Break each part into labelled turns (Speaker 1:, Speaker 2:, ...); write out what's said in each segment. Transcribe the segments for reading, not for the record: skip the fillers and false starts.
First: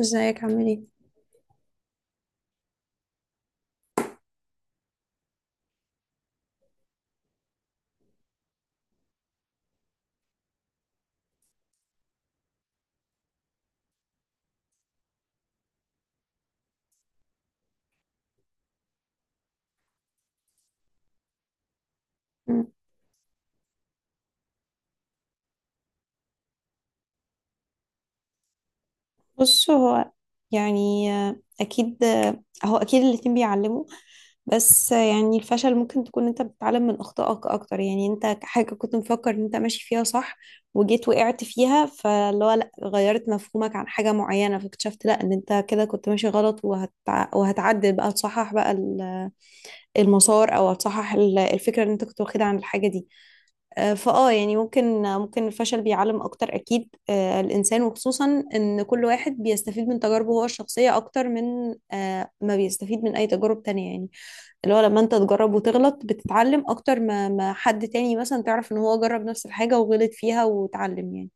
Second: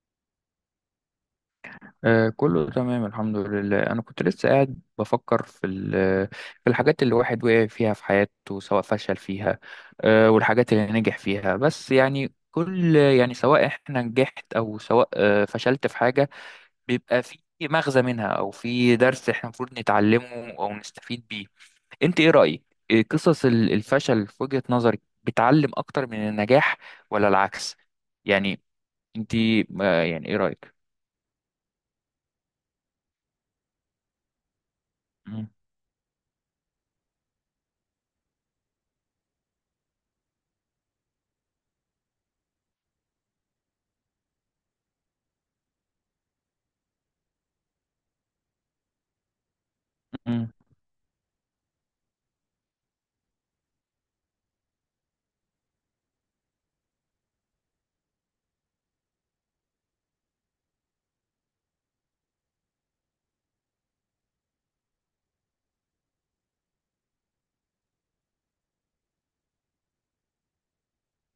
Speaker 1: ازيك عامل ايه؟
Speaker 2: كله تمام الحمد لله، انا كنت لسه قاعد بفكر في في الحاجات اللي الواحد وقع فيها في حياته، سواء فشل فيها والحاجات اللي نجح فيها. بس يعني كل يعني سواء احنا نجحت او سواء فشلت في حاجة، بيبقى في مغزى منها او في درس احنا المفروض نتعلمه او نستفيد بيه. انت ايه رأيك؟
Speaker 1: مم.
Speaker 2: إيه قصص الفشل في وجهة نظرك، بتعلم اكتر من النجاح ولا العكس؟ يعني انت
Speaker 1: بص، هو
Speaker 2: يعني ايه رأيك؟
Speaker 1: يعني اكيد، هو اكيد الاتنين بيعلموا. بس يعني الفشل ممكن تكون انت بتتعلم من اخطائك اكتر، يعني انت حاجة كنت مفكر ان انت ماشي فيها صح وجيت وقعت فيها، فاللي هو لا، غيرت مفهومك عن حاجة معينة فاكتشفت لا ان انت كده كنت ماشي غلط، وهتعدل بقى، تصحح بقى
Speaker 2: مم.
Speaker 1: المسار، او هتصحح الفكرة اللي انت كنت واخدها عن الحاجة دي. آه، فاه يعني ممكن الفشل بيعلم اكتر اكيد، الانسان، وخصوصا ان كل واحد بيستفيد من تجاربه هو الشخصيه اكتر من ما بيستفيد من اي تجارب تانية يعني. اللي هو لما انت تجرب وتغلط بتتعلم اكتر ما حد تاني مثلا تعرف ان هو جرب نفس الحاجه وغلط فيها وتعلم يعني.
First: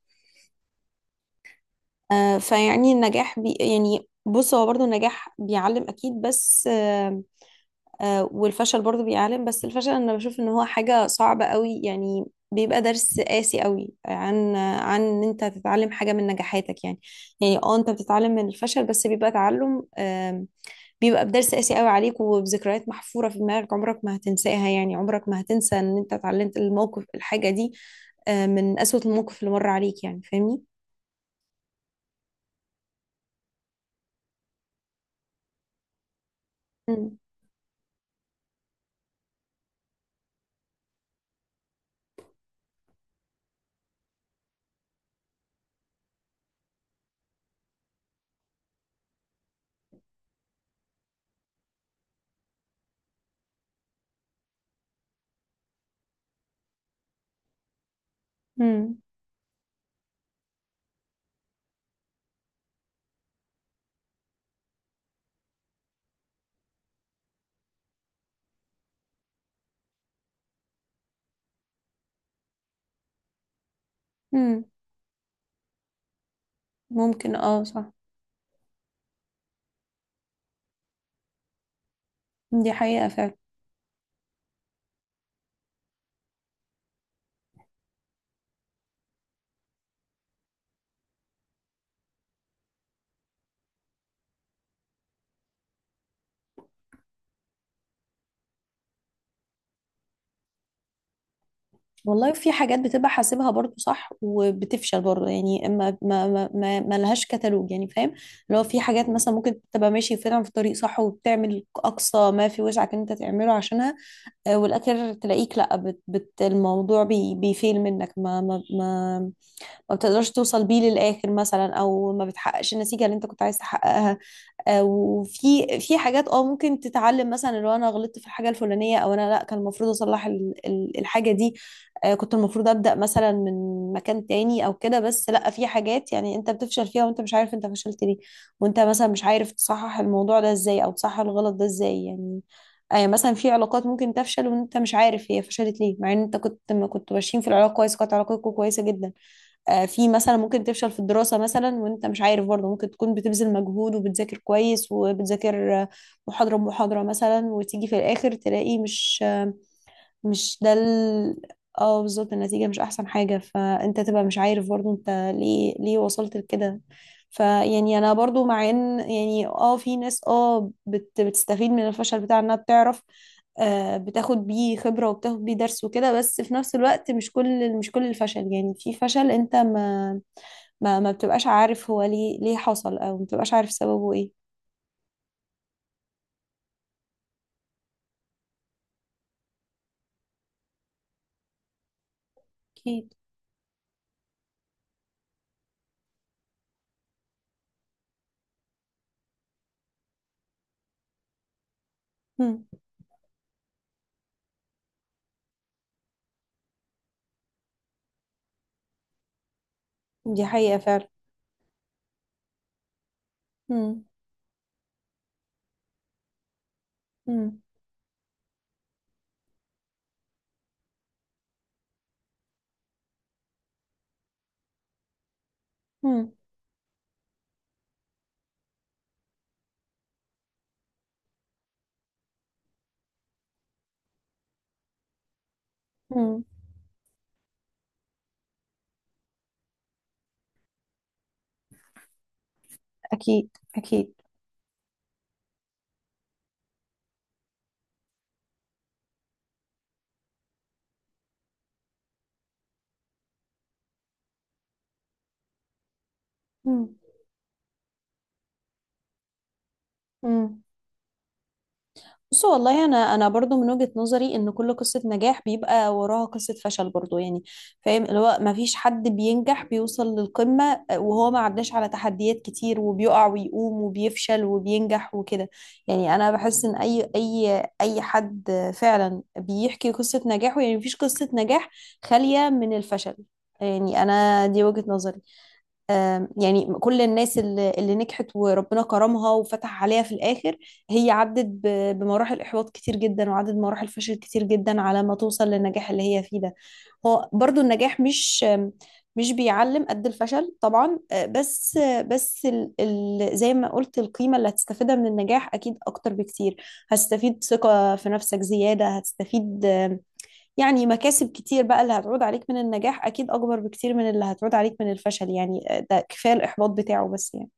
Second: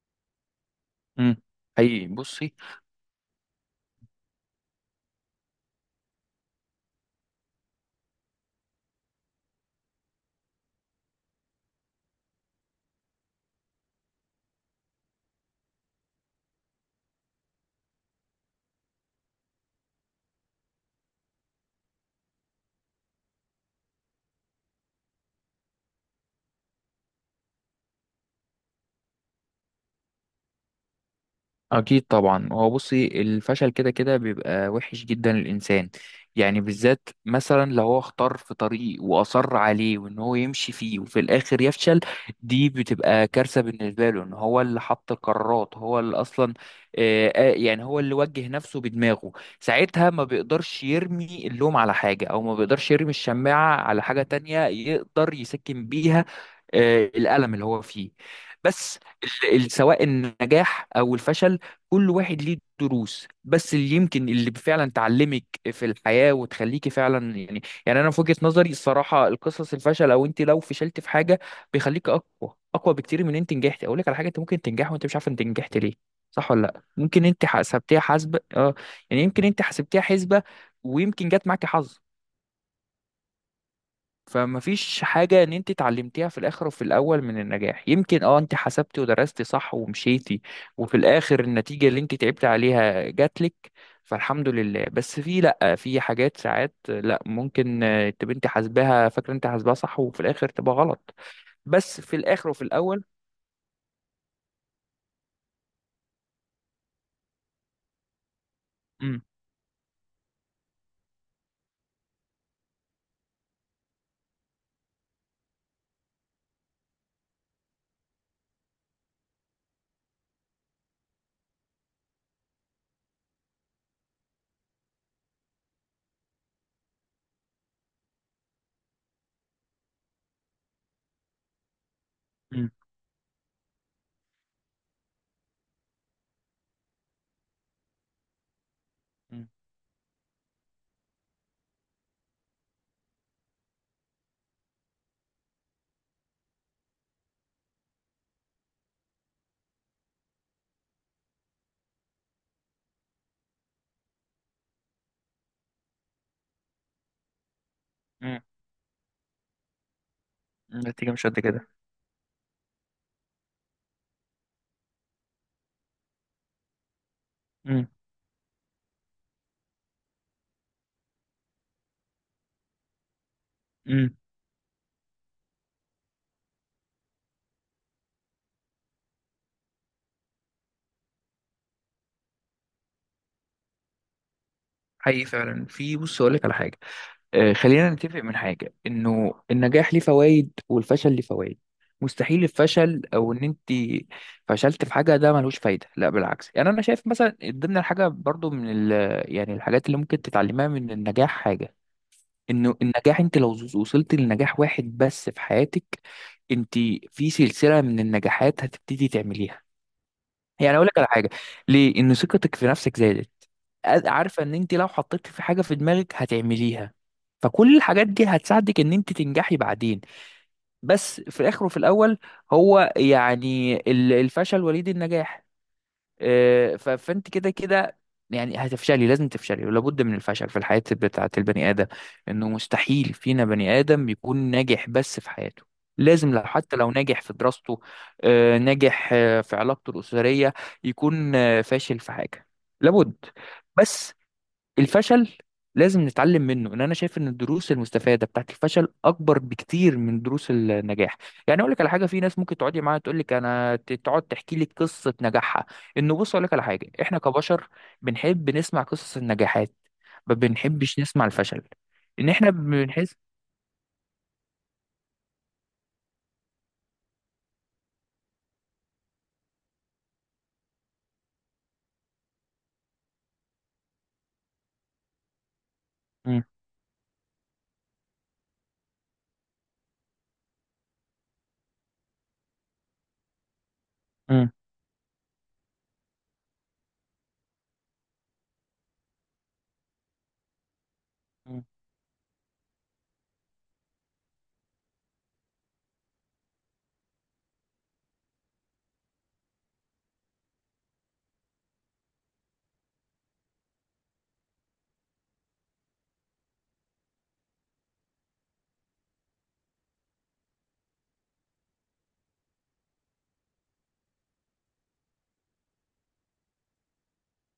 Speaker 2: امم حقيقي
Speaker 1: آه،
Speaker 2: بصي.
Speaker 1: فيعني النجاح بي يعني بص هو برضو النجاح بيعلم اكيد، بس والفشل برضو بيعلم، بس الفشل انا بشوف ان هو حاجة صعبة قوي يعني. بيبقى درس قاسي قوي عن ان انت تتعلم حاجة من نجاحاتك يعني. يعني اه انت بتتعلم من الفشل بس بيبقى تعلم، بيبقى بدرس قاسي قوي عليك، وبذكريات محفورة في دماغك عمرك ما هتنساها، يعني عمرك ما هتنسى ان انت اتعلمت الموقف الحاجة دي. من أسوأ الموقف اللي مر عليك، يعني فاهمني.
Speaker 2: أكيد طبعا، هو بصي الفشل كده كده بيبقى وحش جدا للإنسان. يعني بالذات
Speaker 1: مم.
Speaker 2: مثلا لو هو اختار في طريق وأصر عليه وإن هو يمشي فيه وفي الآخر يفشل، دي بتبقى كارثة بالنسبة له، إن هو اللي حط القرارات، هو اللي أصلا يعني هو اللي وجه نفسه بدماغه. ساعتها ما بيقدرش يرمي اللوم على حاجة، أو ما بيقدرش يرمي الشماعة على حاجة تانية يقدر يسكن بيها الألم اللي هو فيه. بس
Speaker 1: مم.
Speaker 2: سواء النجاح أو الفشل، كل واحد ليه دروس. بس اللي يمكن اللي فعلا تعلمك في الحياة وتخليكي فعلا، يعني انا في وجهة نظري الصراحة، القصص الفشل، او انت لو فشلت في حاجة بيخليك اقوى اقوى بكتير من انت نجحت. اقول لك على حاجة، انت ممكن
Speaker 1: مم.
Speaker 2: تنجح وانت مش عارف انت نجحت ليه. صح ولا لا؟ ممكن
Speaker 1: ممكن،
Speaker 2: انت
Speaker 1: اه صح.
Speaker 2: حسبتيها حسبة اه، يعني يمكن انت حسبتيها حسبة، ويمكن جت معاكي حظ.
Speaker 1: دي حقيقة فعلا.
Speaker 2: فما فيش حاجة ان انت اتعلمتيها في الاخر وفي الاول من النجاح. يمكن انت حسبتي ودرستي صح ومشيتي، وفي الاخر النتيجة اللي انت تعبتي عليها جاتلك، فالحمد لله. بس في، لا، في حاجات ساعات لا ممكن تبقى انت حاسباها، فاكرة انت حاسباها صح، وفي الاخر تبقى غلط. بس في
Speaker 1: والله
Speaker 2: الاخر
Speaker 1: في
Speaker 2: وفي
Speaker 1: حاجات
Speaker 2: الاول.
Speaker 1: بتبقى حاسبها برضو صح وبتفشل برضو، يعني ما لهاش كتالوج يعني، فاهم. لو في حاجات
Speaker 2: امم.
Speaker 1: مثلا ممكن تبقى ماشي فعلا في طريق صح وبتعمل اقصى ما في وسعك ان انت تعمله عشانها، والاخر تلاقيك لا، بت بت الموضوع بيفيل منك، ما بتقدرش توصل بيه للآخر مثلا، أو ما بتحققش النتيجة اللي أنت كنت عايز تحققها. وفي حاجات اه ممكن تتعلم، مثلا لو أنا غلطت في الحاجة الفلانية، أو أنا لأ، كان المفروض أصلح الحاجة دي. كنت المفروض
Speaker 2: امم.
Speaker 1: أبدأ مثلا من مكان تاني أو كده، بس لأ، في حاجات يعني أنت بتفشل فيها وأنت مش عارف أنت فشلت ليه. وأنت مثلا مش عارف تصحح الموضوع ده إزاي، أو تصحح الغلط ده إزاي يعني. يعني مثلا في علاقات ممكن تفشل وانت مش عارف هي فشلت ليه، مع ان انت كنت ما كنت ماشيين في العلاقه كويس، كانت علاقتكم كويسه جدا. في مثلا ممكن تفشل في الدراسة مثلا وانت مش عارف برضه، ممكن تكون بتبذل مجهود وبتذاكر كويس وبتذاكر، محاضرة بمحاضرة مثلا، وتيجي في الآخر
Speaker 2: امم.
Speaker 1: تلاقي مش مش ده
Speaker 2: النتيجة مش قد
Speaker 1: ال...
Speaker 2: كده.
Speaker 1: اه بالظبط، النتيجة مش أحسن حاجة، فأنت تبقى مش عارف برضو أنت ليه وصلت لكده.
Speaker 2: امم.
Speaker 1: فيعني أنا برضو، مع إن يعني اه في ناس اه بتستفيد من الفشل، بتاع إنها بتعرف، آه
Speaker 2: امم.
Speaker 1: بتاخد بيه خبرة وبتاخد بيه درس وكده. بس في نفس الوقت مش كل الفشل، يعني في فشل أنت ما بتبقاش عارف هو ليه حصل، أو ما بتبقاش عارف سببه إيه.
Speaker 2: حقيقي فعلا. في بص اقول لك على حاجة، خلينا نتفق من حاجة، انه النجاح ليه فوائد والفشل ليه فوائد. مستحيل الفشل
Speaker 1: أكيد.
Speaker 2: او ان انت فشلت في حاجة ده ملوش فايدة، لا بالعكس. يعني انا شايف مثلا ضمن الحاجة برضو من يعني الحاجات اللي ممكن تتعلمها من النجاح حاجة،
Speaker 1: مم.
Speaker 2: انه النجاح انت لو وصلت لنجاح واحد بس في حياتك، انت في سلسلة من النجاحات هتبتدي تعمليها.
Speaker 1: دي
Speaker 2: يعني
Speaker 1: حقيقة
Speaker 2: اقول لك على
Speaker 1: فعلا.
Speaker 2: حاجة، ليه؟ ان ثقتك في نفسك زادت،
Speaker 1: مم.
Speaker 2: عارفه ان انت لو حطيت في حاجه في دماغك هتعمليها،
Speaker 1: مم.
Speaker 2: فكل الحاجات دي هتساعدك ان انت تنجحي بعدين. بس في الاخر وفي الاول، هو يعني الفشل وليد النجاح.
Speaker 1: مم.
Speaker 2: فانت كده كده يعني هتفشلي، لازم تفشلي، ولا بد من الفشل في الحياة بتاعة البني آدم. انه مستحيل فينا بني آدم بيكون ناجح بس في حياته. لازم، لو
Speaker 1: مم.
Speaker 2: حتى لو ناجح في دراسته، ناجح في علاقته الأسرية، يكون فاشل في حاجة. لابد.
Speaker 1: أكيد. أكيد.
Speaker 2: بس الفشل لازم نتعلم منه. ان انا شايف ان الدروس المستفاده بتاعت الفشل اكبر بكتير من دروس النجاح. يعني اقول لك على حاجه، في ناس ممكن تقعدي معاها تقول لك انا تقعد تحكي لي قصه نجاحها، انه بص اقول لك على حاجه
Speaker 1: مم.
Speaker 2: احنا كبشر بنحب نسمع قصص النجاحات، ما
Speaker 1: مم.
Speaker 2: بنحبش نسمع الفشل، ان
Speaker 1: بصوا،
Speaker 2: احنا
Speaker 1: والله انا
Speaker 2: بنحس.
Speaker 1: انا برضو من وجهة نظري ان كل قصة نجاح بيبقى وراها قصة فشل برضو يعني، فاهم. اللي هو ما فيش حد بينجح بيوصل للقمة وهو ما عداش على تحديات كتير، وبيقع ويقوم وبيفشل وبينجح وكده. يعني انا
Speaker 2: مم.
Speaker 1: بحس ان اي حد فعلا بيحكي قصة نجاحه، يعني مفيش قصة نجاح خالية من الفشل، يعني انا دي وجهة نظري. يعني كل الناس اللي نجحت وربنا كرمها وفتح عليها في الآخر، هي عدت
Speaker 2: مم.
Speaker 1: بمراحل إحباط كتير جدا، وعدت بمراحل فشل كتير جدا على ما توصل للنجاح اللي هي فيه ده. هو برضو النجاح مش، مش بيعلم قد الفشل طبعا، آه، بس آه، بس ال ال زي ما قلت، القيمة اللي هتستفيدها من النجاح أكيد أكتر بكتير. هتستفيد ثقة في نفسك زيادة، هتستفيد، يعني مكاسب كتير بقى اللي هتعود عليك من النجاح، أكيد أكبر بكتير من اللي هتعود عليك من الفشل يعني. ده كفاية الإحباط بتاعه بس يعني.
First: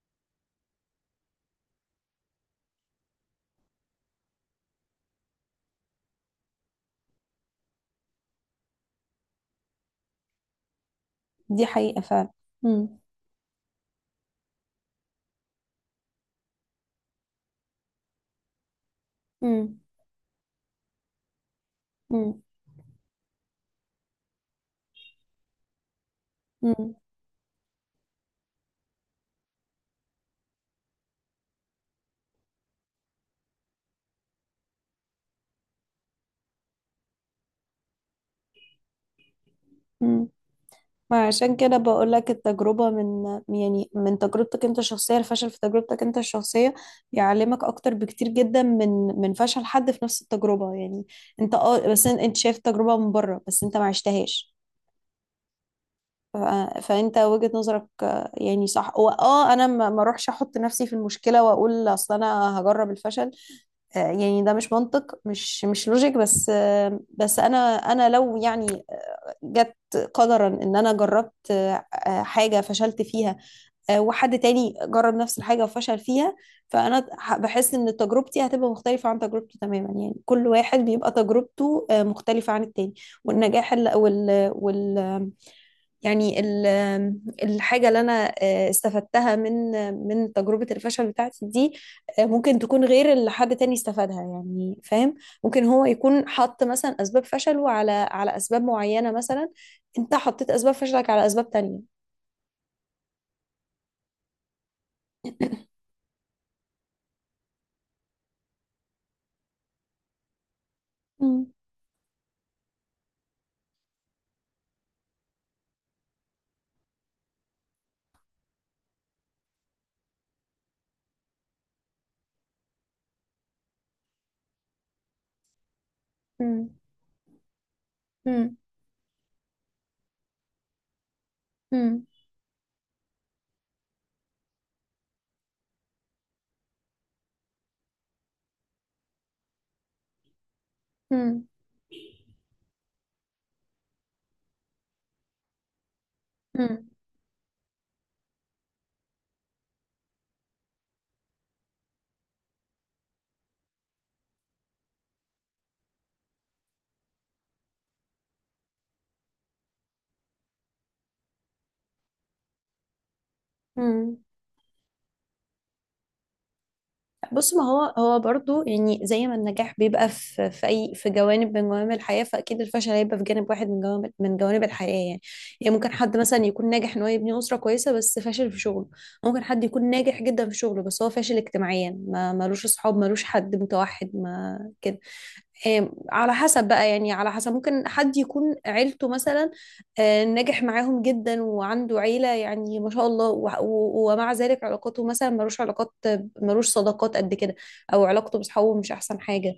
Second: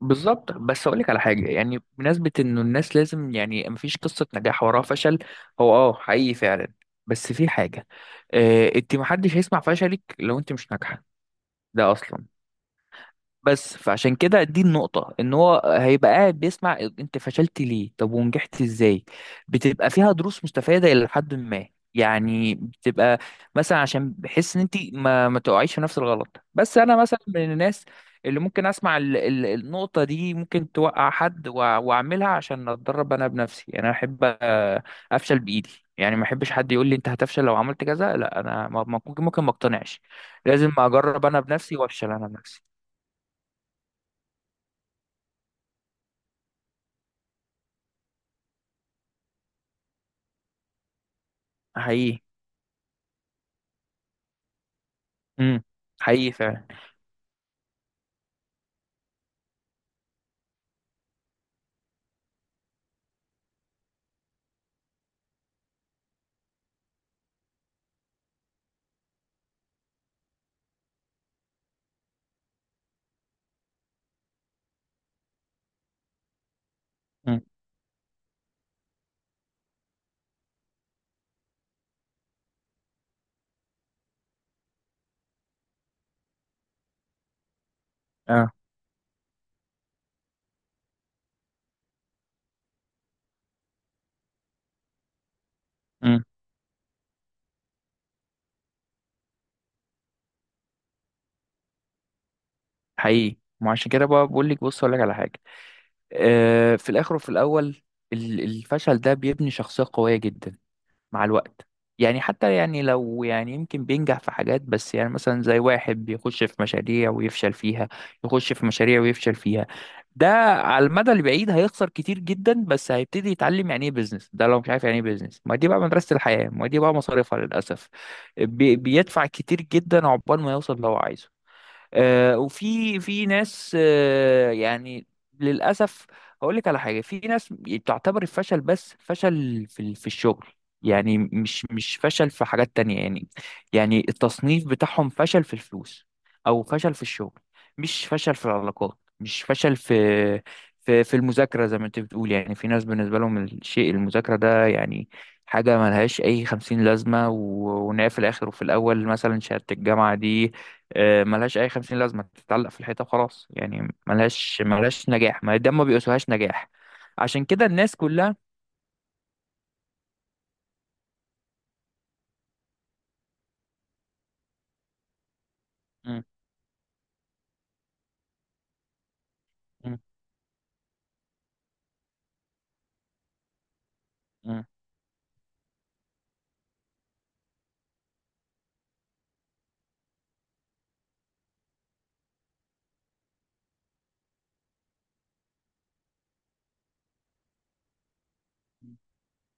Speaker 2: بالظبط. بس اقول لك على حاجه، يعني بمناسبه انه الناس لازم يعني مفيش قصه نجاح وراها فشل، هو حقيقي فعلا. بس في حاجه، انت محدش هيسمع فشلك لو انت مش ناجحه
Speaker 1: دي
Speaker 2: ده
Speaker 1: حقيقة
Speaker 2: اصلا.
Speaker 1: فعلا. مم.
Speaker 2: بس فعشان كده دي النقطة، ان هو هيبقى قاعد بيسمع انت فشلت ليه طب ونجحت ازاي،
Speaker 1: مم.
Speaker 2: بتبقى فيها دروس مستفادة الى حد ما.
Speaker 1: مم.
Speaker 2: يعني بتبقى مثلا عشان بحس ان انت ما تقعيش في نفس الغلط. بس
Speaker 1: مم.
Speaker 2: انا مثلا من الناس اللي ممكن اسمع ال النقطة دي، ممكن توقع حد واعملها عشان اتدرب انا بنفسي. يعني انا احب افشل بايدي. يعني ما احبش حد يقول لي انت هتفشل لو عملت كذا، لا انا ممكن ما اقتنعش.
Speaker 1: مم.
Speaker 2: لازم
Speaker 1: ما
Speaker 2: اجرب انا
Speaker 1: عشان كده
Speaker 2: بنفسي وافشل
Speaker 1: بقول
Speaker 2: انا
Speaker 1: لك،
Speaker 2: بنفسي.
Speaker 1: التجربة من، يعني من تجربتك أنت الشخصية، الفشل في تجربتك أنت الشخصية بيعلمك أكتر بكتير جدا من، من فشل حد في نفس التجربة يعني. أنت أه، بس
Speaker 2: حقيقي.
Speaker 1: أنت شايف التجربة من بره، بس أنت ما عشتهاش.
Speaker 2: امم. حقيقي فعلا.
Speaker 1: فانت وجهة نظرك يعني صح، واه انا ما اروحش احط نفسي في المشكلة واقول اصل انا هجرب الفشل. يعني ده مش منطق، مش لوجيك. بس بس انا لو يعني جت قدرا ان انا جربت، حاجه فشلت فيها، وحد تاني جرب نفس الحاجه وفشل فيها، فانا
Speaker 2: امم.
Speaker 1: بحس ان تجربتي هتبقى مختلفه عن تجربته تماما. يعني كل واحد بيبقى تجربته مختلفه عن التاني. والنجاح ال- وال وال يعني ال- الحاجة اللي أنا
Speaker 2: اه.
Speaker 1: استفدتها من، من تجربة الفشل بتاعتي دي، ممكن تكون غير اللي حد تاني استفادها، يعني فاهم. ممكن هو
Speaker 2: امم.
Speaker 1: يكون حط مثلا أسباب فشله على أسباب معينة مثلا، أنت حطيت أسباب فشلك على أسباب تانية.
Speaker 2: حقيقي. ما عشان كده بقى بقول لك، بص اقول لك على حاجه، في الاخر وفي الاول الفشل ده بيبني شخصيه قويه جدا مع
Speaker 1: مم.
Speaker 2: الوقت. يعني حتى يعني لو يعني يمكن بينجح في حاجات، بس يعني مثلا زي واحد بيخش في مشاريع ويفشل فيها، يخش في مشاريع ويفشل فيها. ده على المدى البعيد هيخسر كتير جدا، بس هيبتدي يتعلم يعني ايه بيزنس ده لو مش عارف يعني ايه بيزنس. ما دي بقى مدرسة الحياة، ما
Speaker 1: مم.
Speaker 2: دي بقى مصاريفها للأسف.
Speaker 1: مم.
Speaker 2: بيدفع كتير جدا عقبال ما يوصل اللي هو عايزه.
Speaker 1: مم.
Speaker 2: وفي ناس يعني للأسف، هقول لك على حاجة، في ناس بتعتبر الفشل بس فشل في في الشغل. يعني مش فشل في حاجات تانية. يعني التصنيف بتاعهم فشل في الفلوس أو
Speaker 1: مم.
Speaker 2: فشل في الشغل. مش فشل في العلاقات، مش فشل في في المذاكرة. زي ما أنت بتقول، يعني في ناس بالنسبة لهم الشيء المذاكرة ده يعني حاجة ملهاش أي خمسين لازمة، وإن هي في الآخر وفي الأول مثلا شهادة الجامعة دي ملهاش اي 50 لازمه، تتعلق في الحيطه وخلاص. يعني
Speaker 1: مم.
Speaker 2: ملهاش، نجاح. ما ده ما بيقاسوهاش نجاح عشان
Speaker 1: بص، ما
Speaker 2: كده
Speaker 1: هو
Speaker 2: الناس كلها.
Speaker 1: برضو يعني زي ما النجاح بيبقى في في اي في جوانب من جوانب الحياه، فاكيد الفشل هيبقى في جانب واحد من جوانب الحياه يعني. يعني ممكن حد
Speaker 2: مم.
Speaker 1: مثلا يكون ناجح ان هو يبني اسره كويسه بس فاشل في شغله، ممكن حد يكون
Speaker 2: مم.
Speaker 1: ناجح جدا في شغله بس هو فاشل اجتماعيا، ما ملوش اصحاب، ملوش حد، متوحد ما
Speaker 2: مم.
Speaker 1: كده. على حسب بقى، يعني على حسب، ممكن حد يكون عيلته مثلا، ناجح معاهم جدا وعنده عيلة يعني ما شاء الله، ومع ذلك علاقاته مثلا ملوش علاقات، ملوش صداقات قد كده، أو علاقته بأصحابه مش أحسن حاجة،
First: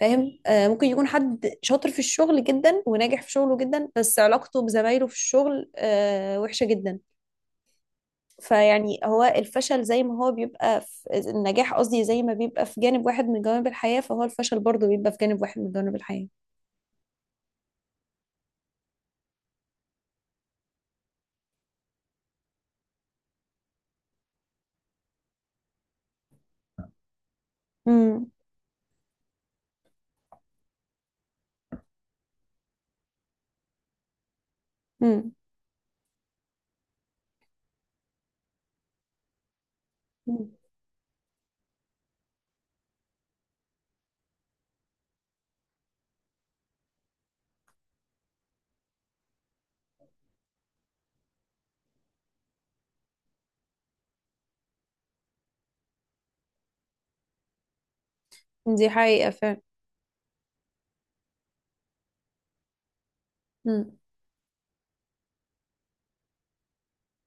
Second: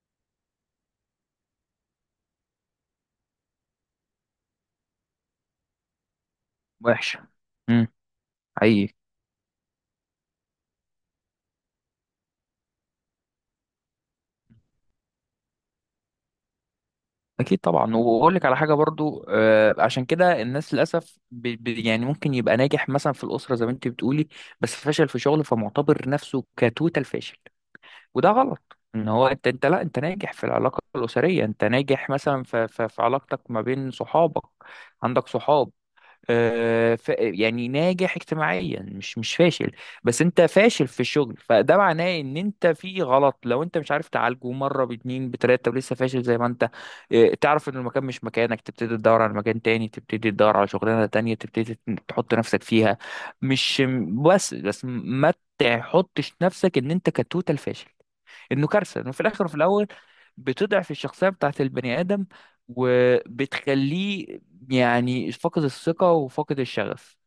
Speaker 1: فاهم. ممكن يكون حد شاطر في الشغل جدا وناجح في شغله جدا، بس علاقته بزمايله في الشغل وحشة جدا.
Speaker 2: وحشه. مم. حقيقي.
Speaker 1: فيعني هو الفشل زي ما هو بيبقى في النجاح، قصدي زي ما بيبقى في جانب واحد من جوانب الحياة، فهو الفشل برضه بيبقى في جانب واحد من جوانب الحياة.
Speaker 2: اكيد طبعا، واقول لك على حاجه برضو، عشان كده الناس للاسف، يعني ممكن يبقى ناجح مثلا في الاسره زي ما انت بتقولي، بس فشل في شغله، فمعتبر نفسه كتوتال فاشل.
Speaker 1: امم.
Speaker 2: وده غلط، ان هو انت لا انت ناجح في العلاقه الاسريه، انت ناجح مثلا في علاقتك ما بين صحابك. عندك
Speaker 1: امم.
Speaker 2: صحاب، يعني ناجح اجتماعيا، مش فاشل. بس انت فاشل في الشغل، فده معناه ان انت في غلط. لو انت مش عارف تعالجه مره باتنين بتلاته ولسه فاشل زي ما انت تعرف ان المكان مش مكانك، تبتدي تدور على مكان تاني، تبتدي تدور على شغلانه تانية، تبتدي تحط نفسك فيها. مش بس ما تحطش نفسك ان انت كتوتال فاشل. انه
Speaker 1: دي
Speaker 2: كارثه، انه في
Speaker 1: حقيقة
Speaker 2: الاخر وفي
Speaker 1: فعلا.
Speaker 2: الاول بتضعف الشخصيه بتاعت البني ادم،
Speaker 1: امم.
Speaker 2: وبتخليه يعني فاقد الثقه وفاقد الشغف.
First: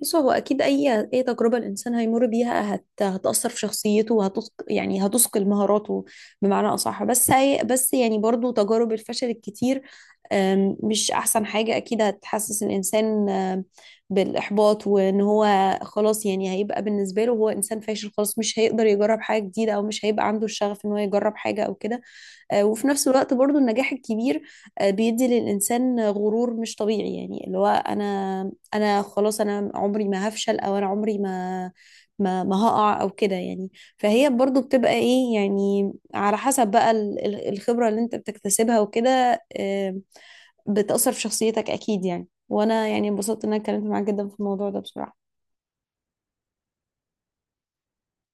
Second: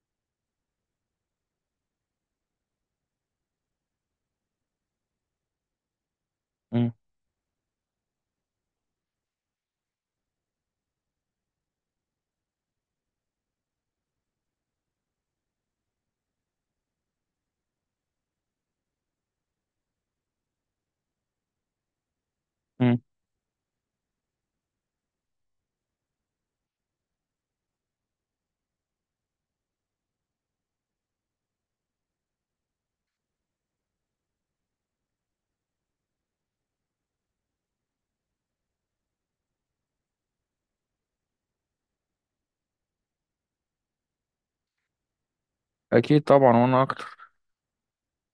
Speaker 1: بص، هو أكيد أي تجربة الإنسان هيمر بيها هتأثر في شخصيته، وهتثق يعني هتثقل مهاراته بمعنى
Speaker 2: مم.
Speaker 1: أصح. بس يعني برضو تجارب الفشل الكتير، مش أحسن حاجة أكيد، هتحسس الإنسان بالإحباط، وإن هو خلاص يعني هيبقى بالنسبة له هو إنسان فاشل خلاص، مش هيقدر يجرب حاجة جديدة، أو مش هيبقى عنده الشغف إن هو يجرب حاجة أو كده. وفي
Speaker 2: مم.
Speaker 1: نفس الوقت برضو النجاح الكبير بيدي للإنسان غرور مش طبيعي، يعني اللي هو أنا خلاص، أنا عمري ما هفشل، أو أنا عمري ما هقع أو كده يعني. فهي برضو بتبقى إيه، يعني على حسب بقى الخبرة اللي أنت بتكتسبها وكده، بتأثر في شخصيتك أكيد يعني. وأنا يعني انبسطت إن أنا اتكلمت معاك جدا في الموضوع ده بصراحة.
Speaker 2: اكيد طبعا، وانا اكتر.